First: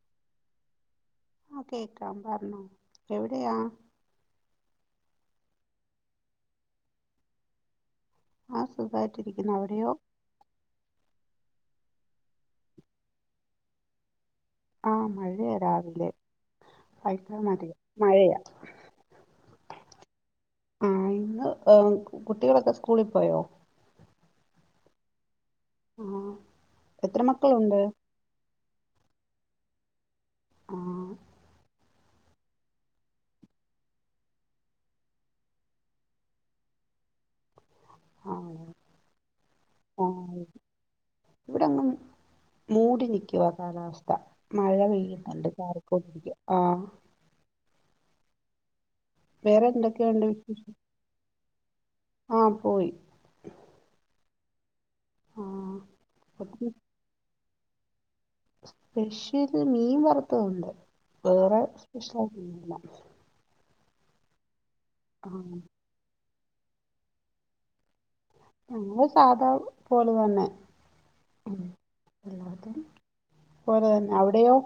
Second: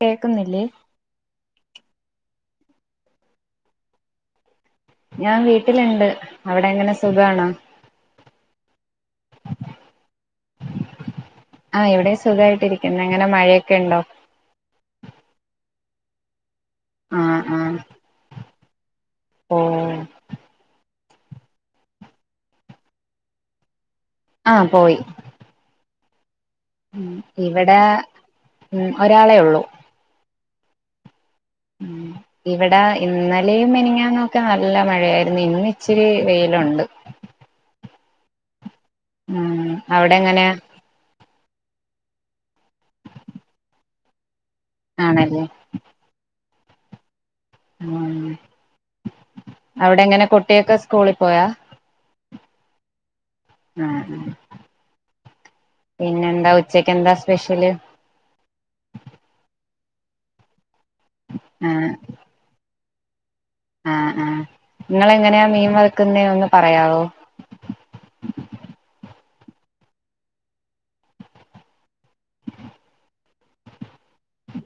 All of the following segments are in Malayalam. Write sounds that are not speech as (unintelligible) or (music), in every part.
കേക്കുന്നില്ലേ ആ കേക്കാം പറഞ്ഞോ എവിടെയാ ഞാൻ വീട്ടിലിണ്ട് അവിടെ എങ്ങനെ സുഖാണോ ആ സുഖമായിട്ടിരിക്കുന്ന അവിടെയോ ആഹ് ഇവിടെ സുഖായിട്ടിരിക്കുന്നു അങ്ങനെ മഴയൊക്കെ ഉണ്ടോ ആ മഴയ രാവിലെ (unintelligible) ആ ആ മഴയാ മഴയാ ഓ ആ ഇന്ന് കുട്ടികളൊക്കെ സ്കൂളിൽ പോയോ ആഹ് പോയി ആഹ് ഉ ഇവിടെ ഉ ഒരാളെ ഉള്ളു ആ ഇവിടെ ഇന്നലെയും മെനിങ്ങന്നൊക്കെ നല്ല മഴയായിരുന്നു ഇന്ന് ഇച്ചിരി വെയിലുണ്ട് ആ ഉ അവിടെ എങ്ങനെ ഇവിടെങ്ങങ് മൂടി നിൽക്കുവാ കാലാവസ്ഥ മഴ ആണല്ലേ പെയ്യുന്നുണ്ട് ചാരക്കോടിരിക്കുക ആ ഉ വേറെ അവിടെ എന്തൊക്കെയുണ്ട് എങ്ങനെ വിശേഷം കുട്ടിയൊക്കെ സ്കൂളിൽ പോയാ ആ പോയി ആ ആ പിന്നെ എന്താ ഉച്ചക്ക് എന്താ സ്പെഷ്യല് സ്പെഷ്യൽ മീൻ വറുത്തത്ണ്ട് വേറെ ആ സ്പെഷ്യലായിട്ടില്ല ആ ആ ആ നിങ്ങളെങ്ങനെയാ മീൻ വർക്കുന്നേന്ന് ഒന്ന് പറയാവോ ഞങ്ങൾ സാധാ പോല തന്നെ (unintelligible) അവിടെയോ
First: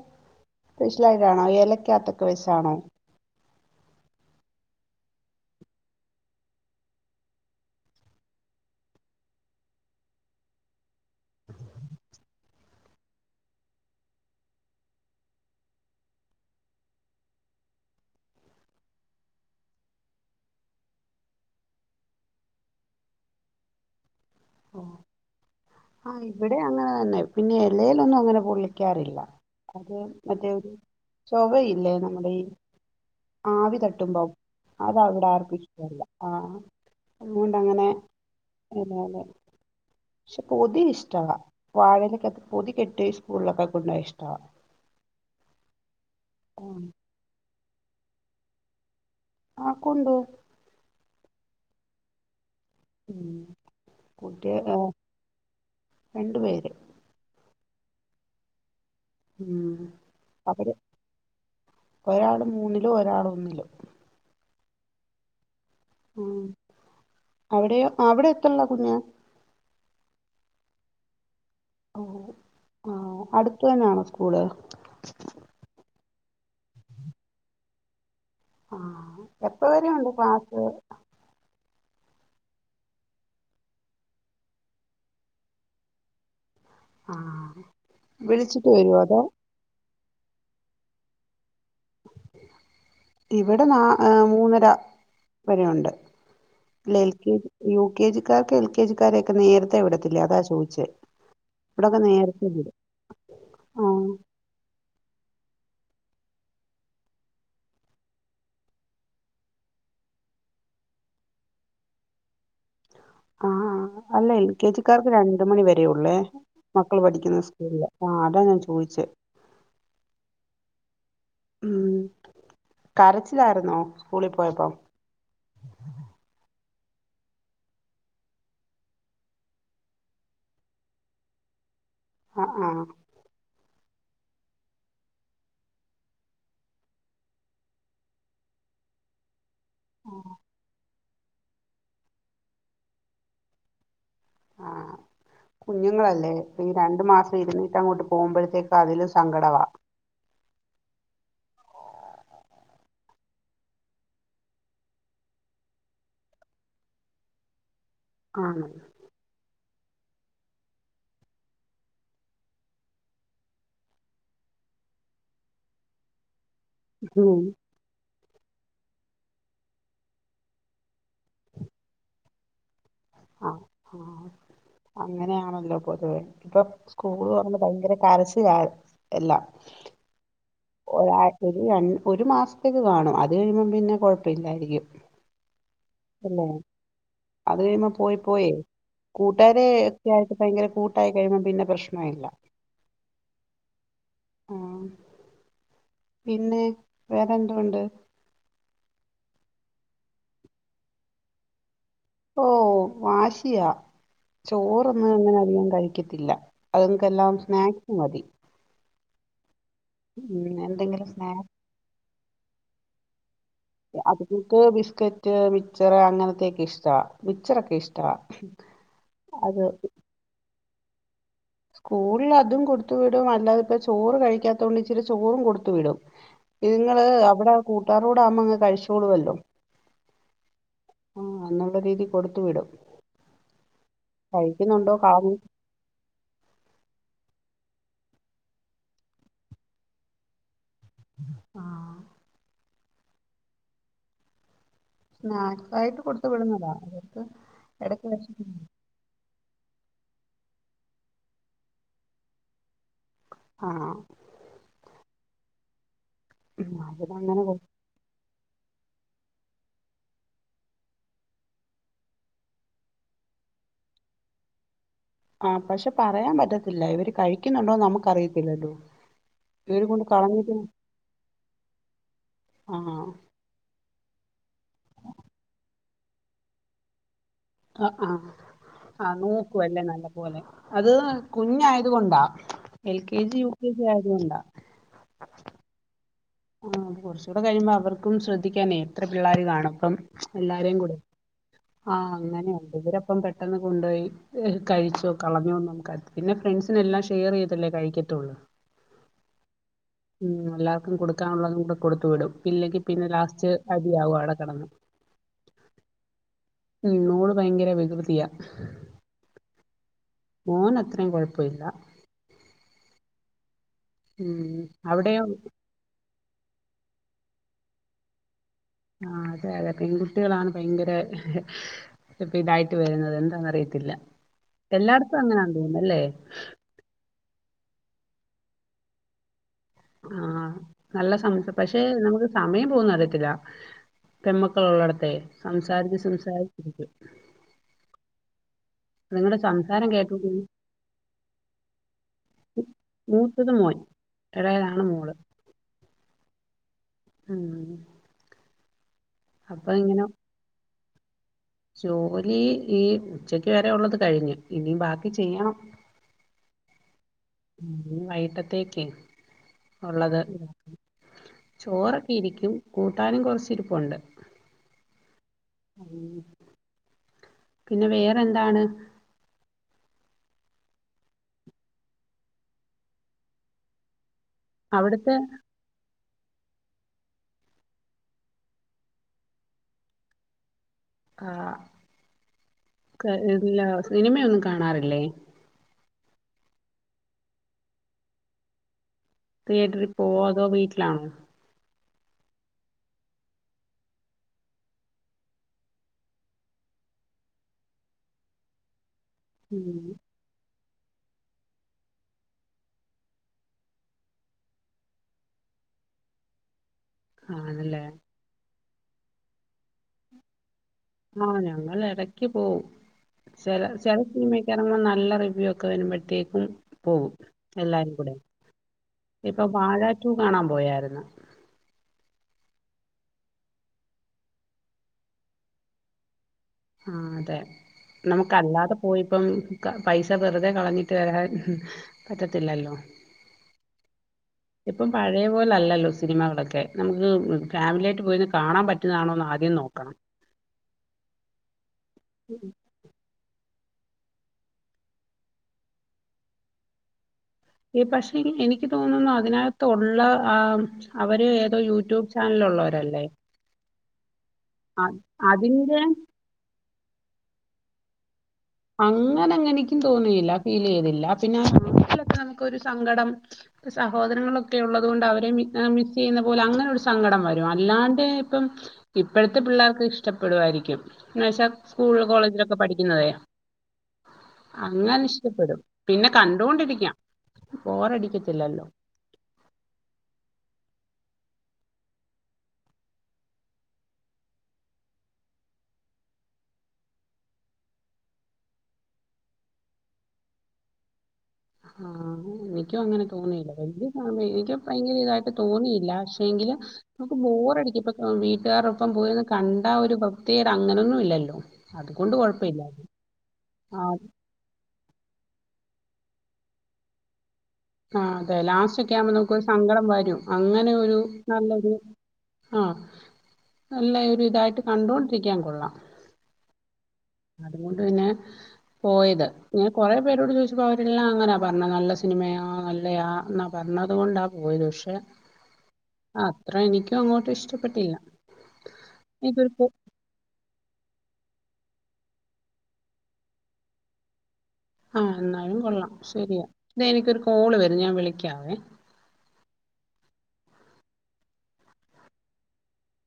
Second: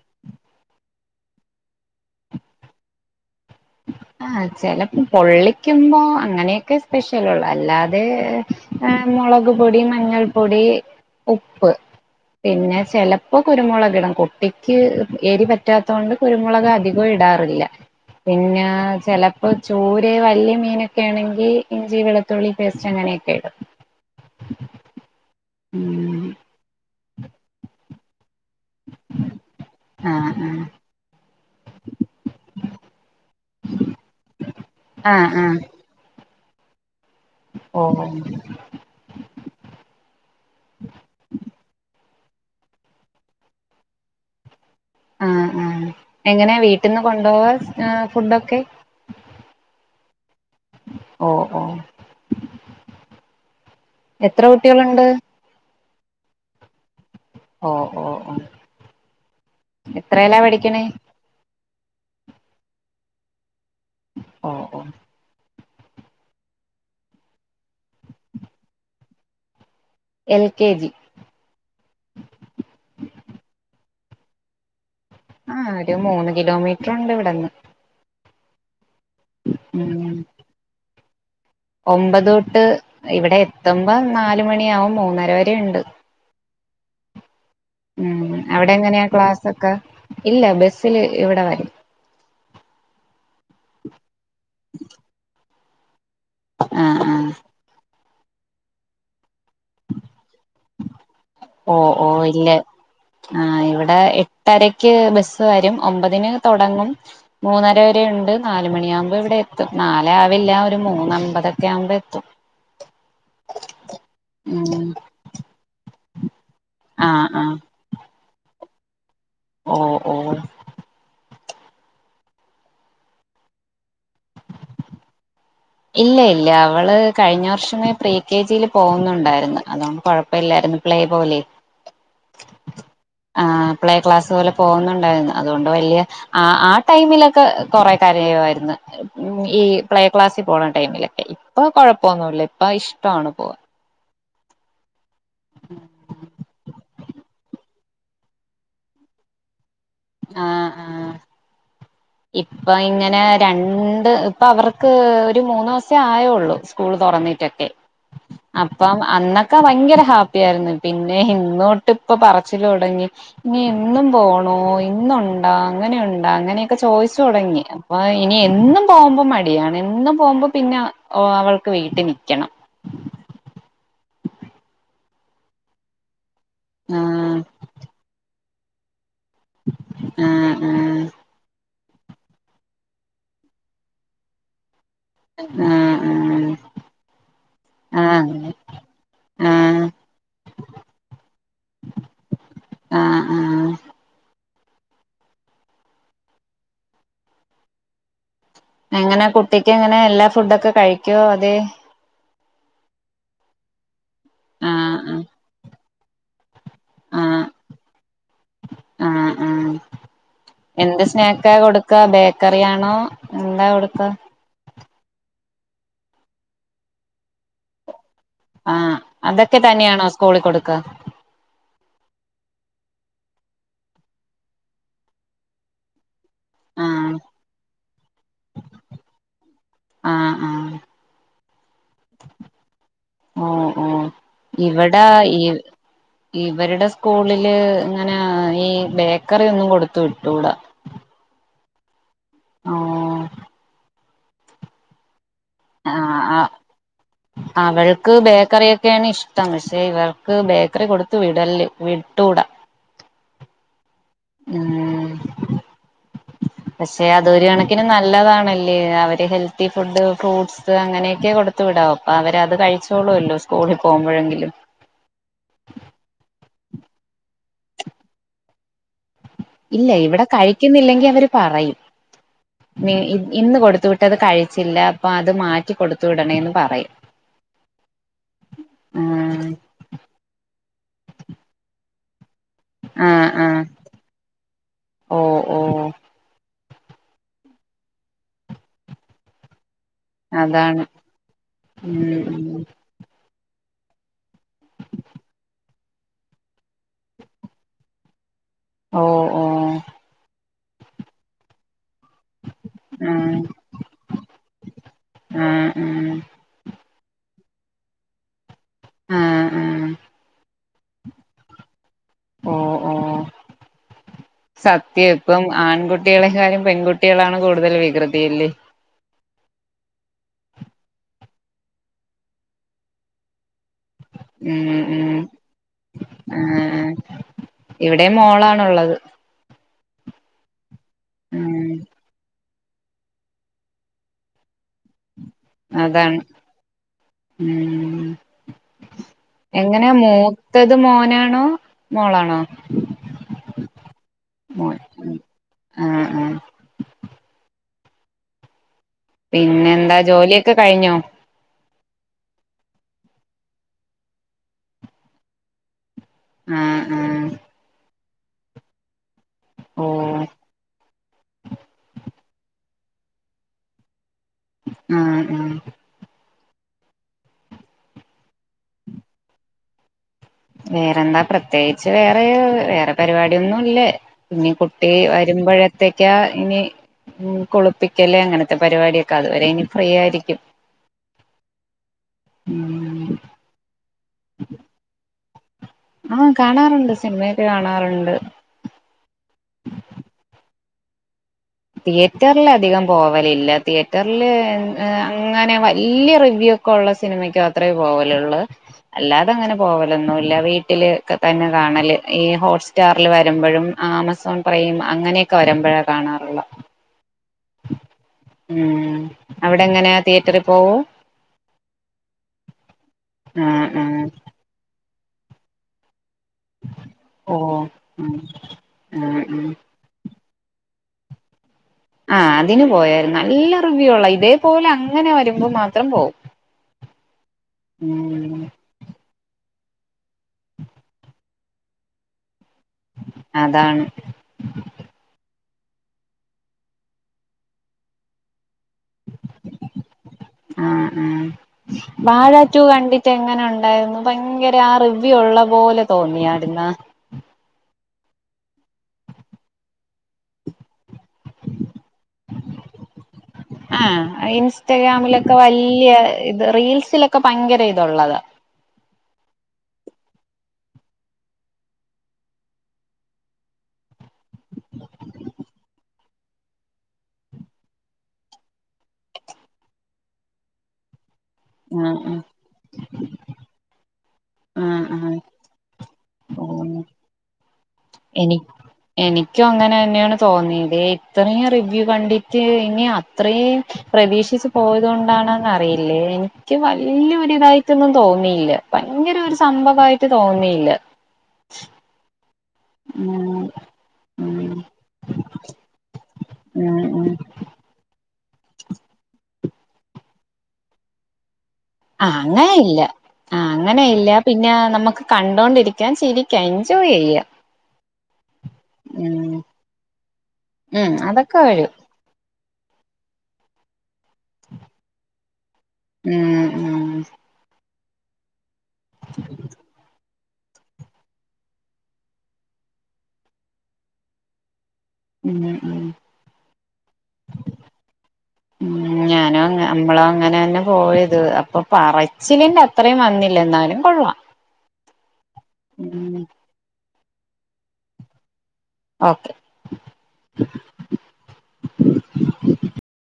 സ്പെഷ്യലായിട്ടാണോ ഏലക്കകത്തൊക്കെ വെച്ചാണോ ആ ചെലപ്പോ പൊള്ളിക്കുമ്പോ അങ്ങനെയൊക്കെ സ്പെഷ്യലള്ളൂ അല്ലാതെ ആ മുളക് പൊടി മഞ്ഞൾ പൊടി ഉപ്പ് പിന്നെ ചെിലപ്പോ കുരുമുളക് ഇട കുട്ടിക്ക് ഏരിപറ്റാത്ത കൊണ്ട് കുരുമുളക് അധികം ഇടാറില്ല പിന്നെ ചിലപ്പോ ചൂരയോ വലിയ മീനൊക്കെ ആണെങ്കിൽ ഇഞ്ചി വെളുത്തുള്ളി പേസ്റ്റ് അങ്ങനെയ (unintelligible) ഓ ആ ഇവിടെ അങ്ങനെ തന്നെ പിന്നെ ഇലയിൽ ഒന്നും അങ്ങനെ വിളിക്കാറില്ല അത് ആഹ് ആഹ് മറ്റേരു ചൊവയില്ലേ നമ്മുടെ ഈ ആവി തട്ടുമ്പ അത അവിടെ ആഹ് ആഹ് അർപ്പിച്ചല്ല ആഹ അതുകൊണ്ടങ്ങനെ ഓഹ് പക്ഷെ പൊതി ഇഷ്ട പൊതിക്കെട്ട് സ്കൂളിലൊക്കെ കൊണ്ട ഇഷ്ട ആഹ ആ എങ്ങനാ വീട്ടിൽന്ന് കൊണ്ടുപോവാ ഫുഡൊക്കെ ആ കൊണ്ടുപോകും ഓ ഓ ഉ കുട്ടി കുട്ടികളുണ്ട് രണ്ടു പേര് ഓ ഓ ഓ ഉം എത്രല്ലാ പഠിക്കണേ ഒരാൾ മൂന്നിലോ ഒരാൾ ഒന്നിലോ ആഹ ആഓ ഉ അവിടെ അവിടെ എത്രുള്ളാ കുഞ്ഞ എൽ കെ ജി ഓ ഇവിടെ ഓ ആഹ ഒരു മൂന്ന് കിലോമീറ്റർണ്ട് ഇവിടെന്ന് ആ എപ്പ വരെ ഉം ഉണ്ട് പാസ് ഒമ്പത് തൊട്ട് ഇവിടെ എത്തുമ്പോ നാല് മണിയ ആവും മൂന്നര വരെ ഉണ്ട് ആഹ ഉം അവിടെ എങ്ങനെയാ ക്ലാസ് ഒക്കെ ഇല്ല ബസ്സില് ഇവിടെ വരെ ഇവിടെ മൂന്നര വരെയുണ്ട് ആ ല എൽ ആ കെ ജി യു കെ ജിക്കാർക്ക എൽ കെ ജിക്കാരൊക്കെ നേരത്തെ എവിടെ അതാ ചോദിച്ചേ ഓ ഇവിടൊക്കെ ഓ നേരത്തെ ഇല്ലേ വിടും ആ ഇവിടെ എട്ടരക്ക് ബസ് (unintelligible) ഒമ്പതിന് തുടങ്ങും മൂന്നര വരെ ണ്ട് നാലുമണിയാവുമ്പോ ഇവിടെ എത്തും നാലാവെ- ഇല്ല ഒരു മൂന്നമ്പതൊക്കെ ആവുമ്പോ എത്തും ആഹ അല്ല എൽ കെ ഉം ജിക്കാർക്ക് രണ്ട് മണി വരെയുള്ളേ മക്കൾ ആ പഠിക്കുന്ന ആ സ്കൂളില് ആ അതാ ഞാൻ ചോദിച്ചത് ഓ ഓ ഉം കരച്ചിലായിരുന്നോ സ്കൂളി പോയപ്പോ ഇല്ല ഇല്ല അവള് കഴിഞ്ഞ വർഷമേ പ്രീ കെ ജിയിൽ പോകുന്നുണ്ടായിരുന്നു അതൊണ്ട് കൊഴപ്പില്ല പ്ലേ പോലെ അ ആ ആ പ്ലേ ക്ലാസ്സ് പോലെ പോകുന്നുണ്ടായിരുന്നു അതുകൊണ്ട് വലിയ അ ആ ടൈമിലൊക്കെ കുറെ കരയുമായിരുന്നു ഉ ഈ പ്ലേ ക്ലാസ്സി- ടൈമിലൊക്കെ ഇപ്പൊ കൊഴപ്പൊന്നുല്ല ഇപ്പ ഇഷ്ടാണ് പോവാൻ ആഹ് കുഞ്ഞുങ്ങളല്ലേ ഈ രണ്ടു മാസം ഇരുന്ന് അങ്ങോട്ട് പോകുമ്പോഴത്തേക്ക് അതിലും സങ്കടാവ- ആആ ഇപ്പൊ ഇങ്ങനെ രണ്ട് ഇപ്പ അവർക്ക് ഒരു മൂന്നൂദിവസമേ ആയൊള്ളൂ സ്കൂള് വന്നിട്ടിക്കെ ആണ് അപ്പം അന്നൊക്കെ ഭങ്കര ഹാപ്പി ആയിരുന്നു പിന്നെ ഇന്നോട്ട് ഇപ്പൊ പറച്ചില് തുടങ്ങി ഇനി എന്നും പോണോ ഇന്നുണ്ടോ അങ്ങനെയുണ്ടോ അങ്ങനെയൊക്കെ ചോയിച്ചു തുടങ്ങി അപ്പൊ ഇനി എന്നും പോവുമ്പോ മടിയാണ് എന്നും പോകുമ്പോ പിന്നെ അവൾക്ക് വീട്ടി നിക്കണം ആ അങ്ങനെയാണല്ലോ പൊതുവേ ഇപ്പൊ സ്കൂള് ആഹ് തൊറന്ന് ഭയങ്കര കരശിലായി എല്ലാം ആഹ് (unintelligible) ഒരു മാസത്തേക്ക് കാണും അത് കഴിയുമ്പം പിന്നെ കൊഴപ്പല്ലായിരിക്കും ആഹ് അല്ലേ അത് കഴിയുമ്പോ പോയി ആഹ് പോയി ആഹ് കൂട്ടാര ഒക്കായിട്ട് ഭയങ്കര കൂട്ടായി കഴിയുമ്പം പിന്നെ പ്രശ്നഇല്ല ആ ആ ആ പിന്നെ വേറെ എന്തുണ്ട് എങ്ങനെ കുട്ടിക്ക് എങ്ങനെ എല്ലാ ഫുഡൊക്കെ കഴിക്കോ അതെ ഓ വാശിയാ ആഹ് ചോറൊന്നും ആഹ് ങ്ങനെ അദികം കഴിക്കത്തില്ല അത് ക്കെല്ലാം ആഹ് സ്നാക്സ് മതി ആഹ് ആഹ് ഉം എന്ത് എന്തെങ്കിലും സ്നാക്സ് സ്നാക്ക കൊടുക്ക ബേക്കറി ആണോ എന്താ കൊടുക്കാ അത്ക്ക് ബിസ്കറ്റ് മിച്ചർ അങ്ങനത്തെയൊക്കെ ഇഷ്ടാ മിച്ചറൊ ക്കെ ഇഷ്ട ആ അതൊക്കെ തന്നെയാണോ സ്കൂളി കൊടുക്ക സ്കൂളിൽ അതും കൊടുത്തു വിടും അല്ലാതി ഇപ്പ ചോറ് കഴിക്കാത്തോണ്ട് ഇച്ചിരി ചോറും കൊടുത്തു വിടും നിങ്ങള് ആഹ് അവിടെകൂട്ടാരോടാമ്മെ കഴിച്ചോളുല്ലോ ആ ആ ആ അന്നു ള്ള രീതി കൊടുത്തു വിടും ഓ ഓ കഴിക്കുന്നുണ്ടോ ഇവടെ കാണും ഇവരുടെ സ്കൂളില് ഇങ്ങനെ ഈ ബേക്കറി ഒന്നും കൊടുത്തു വിട്ടൂടാ ആ ഓ സ്നാക്കായിട്ട് കൊടുത്ത ആഹ് വിടുന്നതാ അവര്ക് ഇടക്ക് തമശേ ഇവർക്ക് ബേക്കറി കൊടുത്ത വിടല്ലേ വിട്ടൂടാ അ ആ എ പക്ഷെ അങ്ങനെ അതൊരു കണക്കിന് നല്ലതാണ് ല്ലേ അവര് ഹെൽത്തി ഫുഡ് ഫ്രൂട്ട്സ് അങ്ങനെയൊക്കെ കൊടുത്തു വിടാവും അപ്പോ അവരത് കഴിച്ചോളല്ലോ സ്കൂ- കൂളിൽ പോകുമ്പോഴെങ്കിലും ആ പഷേ പറയാൻ പറ്റത്തില്ല ഇവര് കഴിക്കുന്നുണ്ടോന്ന് നമുക്ക് അറിയത്തില്ലല്ലോ ഇല്ല ഇവിടെ കഴിക്കുന്നില്ലെങ്കി അവര് പറയും ആ ഇന്ന് കൊടുത്തു വിട്ട അത് കഴിച്ചില്ല അപ്പൊ അത് മാറ്റിക്കൊടുത്തു വിടണേന്ന് പറയും. ആ ആ ആ ആഹ് നോക്കും അല്ലേ നല്ല പോലെ അത് കുഞ്ഞായി കൊണ്ടാ എൽ കെ ആഹ് ജി യു ആഹ് കെ ജി ആയത്കൊണ്ടാ. ഓ ഓ ആ കുറച്ചുകൂടെ കഴിയുമ്പോ അവർക്കും ശ്രദ്ധിക്കാനേ എത്ര പിള്ളേര് കാണും. പ്പം എല്ലാരേം അതാണ് കൂടെ ആ ഉം ഉം അങ്ങനെയണ്ട് ഇവരപ്പം പെട്ടെന്ന് കൊണ്ടോയി് കഴിച്ചോ കളഞ്ഞോന്ന് നമു (unintelligible) ഫ്രണ്ട്സിനല്ലാം ഷെയർ ചെയ്തല്ലേ കഴിക്കത്തുള്ളൂ. ഓ ഓ. ഉം എല്ലാർക്കും കൊടുക്കാനുള്ളതുണ്ട്. കൊടുത്തു വിടും ഇല്ലെങ്കി പിന്നെ ആഹ് ലാസ്റ്റ് അടി യാകും അവടെ കെടന്ന്. ആഹ് ആഹ് ഉ ഓള് ഭയങ്കര വികൃതിയാ. ആ ഹേ മോന് അത്ര കുഴപ്പമില്ല. ഓ ഓ ഉം സത്യം അവിടെയോ ഇപ്പം ആൺകു കുട്ടികളെക്കായിം പെൺകുട്ടികളാണ് കൂടുതൽ വികൃതിയില്ലേ? ആ അതെ അതെ പെൺകുട്ടികളാണ് ഭയങ്കര ഇപ്പ ഇതായിട്ട് വരുന്നത് എന്താന്ന്റിയ. ത്തില്ല ഉം ഉം എല്ലായിടത്തും അങ്ങനെ തോനുന്നല്ലേ? ആഹ് ഇവിടെ മോളാണുള്ളത്. ആ നല്ല സം ഉം പക്ഷെ നമുക്ക് സമയം പോകന്ന അറിയത്തില്ല പെമ്മ ളടത്തെ സംസാരിച്ച് അതാണ് സംസാരിച്ചിരിക്കു. എങ്ങനെയ മൂത്തത് മോനാണോ മോളാണോ? മൂത്തത് മോൻ എളേതാണ് മോള്. ആഹ ആഹ. ഉം. അപ്പൊ പിന്നെന്താ ഇങ്ങനെ ജോലിയൊക്കെ കഴിഞ്ഞോ? ജോലി ഈ ഉച്ചക്ക് വരെ ഉള്ളത് കഴിഞ്ഞു ഇനി ബാക്കി ചെയ്യണം. ആഹ് ആഹ് ഉ വൈഗിട്ടത്തേക്ക്. ഓ ഉള്ളത് ചോറൊക്കെ ഇരിക്കും. കൂട്ടാനും കുറച് ഇരിപ്പുണ്ട്. ആ ഉം പിന്നെ വേറെ എന്താണ്? വേറെന്താ പ്രത്യേകിച്ച് വേറെ വേറെ പരിപാടിയൊന്നു ഇല്ലേ. പിന്നെ കുട്ടി അവിടുത്തെ വരുമ്പോഴത്തേ ഇനി ഉ കുളിപ്പിക്കല് അങ്ങനത്തെ പരിപാടൊക്കെ അതുവരെ ഇനി ഫ്രീ ആയിരിക്കും. ഉം ആഹല്ല സിനിമയൊന്നും കാണാറില്ലേ? ആഹ കാണാറുണ്ട് സിനിമയൊക്കെ കാണാറുണ്ട്. തിയേറ്ററിൽ പോവോ അതോ വീട്ടിലാണോ. തിയേറ്ററൽ അധികം പോവലില്ല തിയേറ്ററില് അങ്ങനെ വലിയ റിവ്യൂ. ള്ള സിനിമയ്ക്ക അത്രേ പോവലുള്ളൂ അല്ലാതെ അങ്ങനെ ഉം പോവലൊന്നുല്ല വീ ട്ടില് ഒക്കെ തന്നെ കാണല് ഈ ഹോട്ട് സ്റ്റാറിൽ വരുമ്പോഴും ആമസോൺ പ്രൈം അങ്ങനെയൊക്കെ വരുമ്പോഴും. കാണാറുള്ള ആഹ അതല്ലേ. ഉം അവിടെ എങ്ങനെയാ തിയേറ്ററിൽ പോവോ? ആഹ ഞങ്ങൾ ഇടക്ക് പോകവും ചില ആഹ് ചില ആഹ് സിനിമക്ക് ആണെൽ നല്ല ഒക്കെ വരുമ്പോഴത്തേക്കും പോകും ഓ എല്ലാരും ഉം കൂടെ ആഹ് ഇപ്പൊ ഉം വാഴാറ്റു കാണാൻ പോയായിരുന്നു. ആഹ അതിന് പോയരുന്നു നല്ല റിവ്യൂ ഉള്ള ഇതേപോലെ അങ്ങനെ വരുമ്പോ മാത്രം പോകവും. ആ അതെ നമുക്കല്ലാതെ പോയിപ്പം പൈസ വെറുതെ കളഞ്ഞിട്ട് വരാൻ പറ്റതി അതാണ്. ഇപ്പം പഴയ പോലലല്ലോ സിനിമകളൊക്കെ നമുക്ക് ഫാമിലിയായിട്ടുപോയിരുന് കാണാൻ പറ്റ് കാണാൻ പ (inaudible) വാഴാറ്റു കണ്ടിട്ട് എങ്ങനെണ്ട് (inaudible) പയ്ങ്കര ആ റിവ്യൂ ഉള്ള പോലെ തോന്നിയാര് ന്ന എപക്ഷെ എനിക്ക് തോന്നുന്നു അതിനാകതോ ഉള്ള ആ അവര് ഏതോ യൂട്യൂബ് ചാനലോള്ളോരല്ലേ ആ ഇൻസ്റ്റഗ്രാമിലൊക്കെ വലിയ ഇത് റീൽസിലൊക്കെ പയ്ങ്കര ഇതള്ളത അങ്ങനെങ്ങെനിക്കും തോന്നിയില്ല ഫീലേയ്തില്ല പിന്നെ (inaudible) നമുക്കൊരു സങ്കടംഒരു സ ഹോദരങ്ങളൊക്കെ ഉള്ളതു കൊണ്ടു അവരെ മി മിസ്സ്‌ ചെയ്യുന്ന പോലെ അങ്ങനെ ഒരു സങ്കടം വരും അല്ലാണ്ട് ഇപ്പം ഇപ്പഴത്തെ പിള്ളേർക്ക് ഇഷ്ടപ്പെടുവായിരിക്കും എന്നുവെച്ച ആഹ് സ്കൂൾ ആഹ് കോളേജിലൊക്കെ പഠിക്കുന്നതേ ആഹ് അങ്ങനെ ആഹ് ഇഷ്ടപ്പെടും പിന്നെ ഓഹ് കണ്ടൊണ്ടിരിക്കാം എനി എനിക്കും അങ്ങനെ തന്നെയാണ് തോന്നിയതെ ഇത്രയും റിവ്യൂ കണ്ടിട്ട് ഇനി അത്രയും പ്രതീക്ഷിച്ച് പോയതു കൊണ്ടാണെന്നറിയില്ലേ എനിക്ക് വല്യരുതായിട്ടൊന്നും തോന്നിയില്ല പയ്ങ്കര ഒരു സംഭവായിട്ട് തോന്നിയില്ല ആ നി എയ്കും അങ്ങനെ ഉം തോന്നിയില്ല വലിയ സമയം ഉം എനിക്ക് ഭയങ്കര ഇതായിട്ട് തോന്നിയില്ല ക്ഷെങ്കില് ഉം ഉം നമുക്ക് ബോ റടിക്കി പ്പ വീട്ടുകാറൊപ്പം പോയിര് ന്ന് കണ്ട ഒരു വൃത്തി യേട് അങ്ങനൊന്നും ഇല്ലല്ലോ ആ അതുകൊണ്ട് അങ്ങനെല്ല കുഴപ്പമില്ലായിരുന്നു ആ ആഹ് അങ്ങനെയില്ല പിന്നെ നമുക്ക് കണ്ടോൊണ്ടിരി ചിരിക്ക എൻജോയ് ചെയ്യ ആ അതെ ലാസ്റ്റൊക്കെ ആവുമ്പോ നമുക്ക് സങ്കടം വരും അങ്ങനെ ഉം ഒരു അതൊക്കെ നല്ലൊരു വരും ആ നല്ല ഒരു ഇതായിട്ട് കണ്ടോണ്ടിരിക്കാ കൊള്ളാം ഉം ഉം അതുകൊണ്ടന്നെ പോയത് ഞാൻ കൊറെ പേരോട് ചോദിച്ചപ്പോൾ അവരെല്ലാം അങ്ങനാ പറഞ്ഞത് നല്ല സിനിമയ നല്ലയാ എന്നാ പറഞ്ഞതുകൊണ്ടാ പോയത് പശ് ക്ഷെ ഉം ഉം അത്ര എനിക്കങ്ങോട്ടും ഇഷ്ടപ്പെട്ടില്ല ഉം ഞാനും എനിക്കൊരു അങ്ങ അമ്മളും അങ്ങനെന്ന പോയത് അ അപ്പൊ പറച്ചിലിന്റെ അത്രയും വന്നില്ല എന്നാലും കൊള്ളാം ആ എന്നാലും കൊള്ളാം ഉം ശരിയാ ദേ എനിക്കൊരു കോള് വരുന്നു ഞാൻ വിളിക്കാവേ ഓക്കെ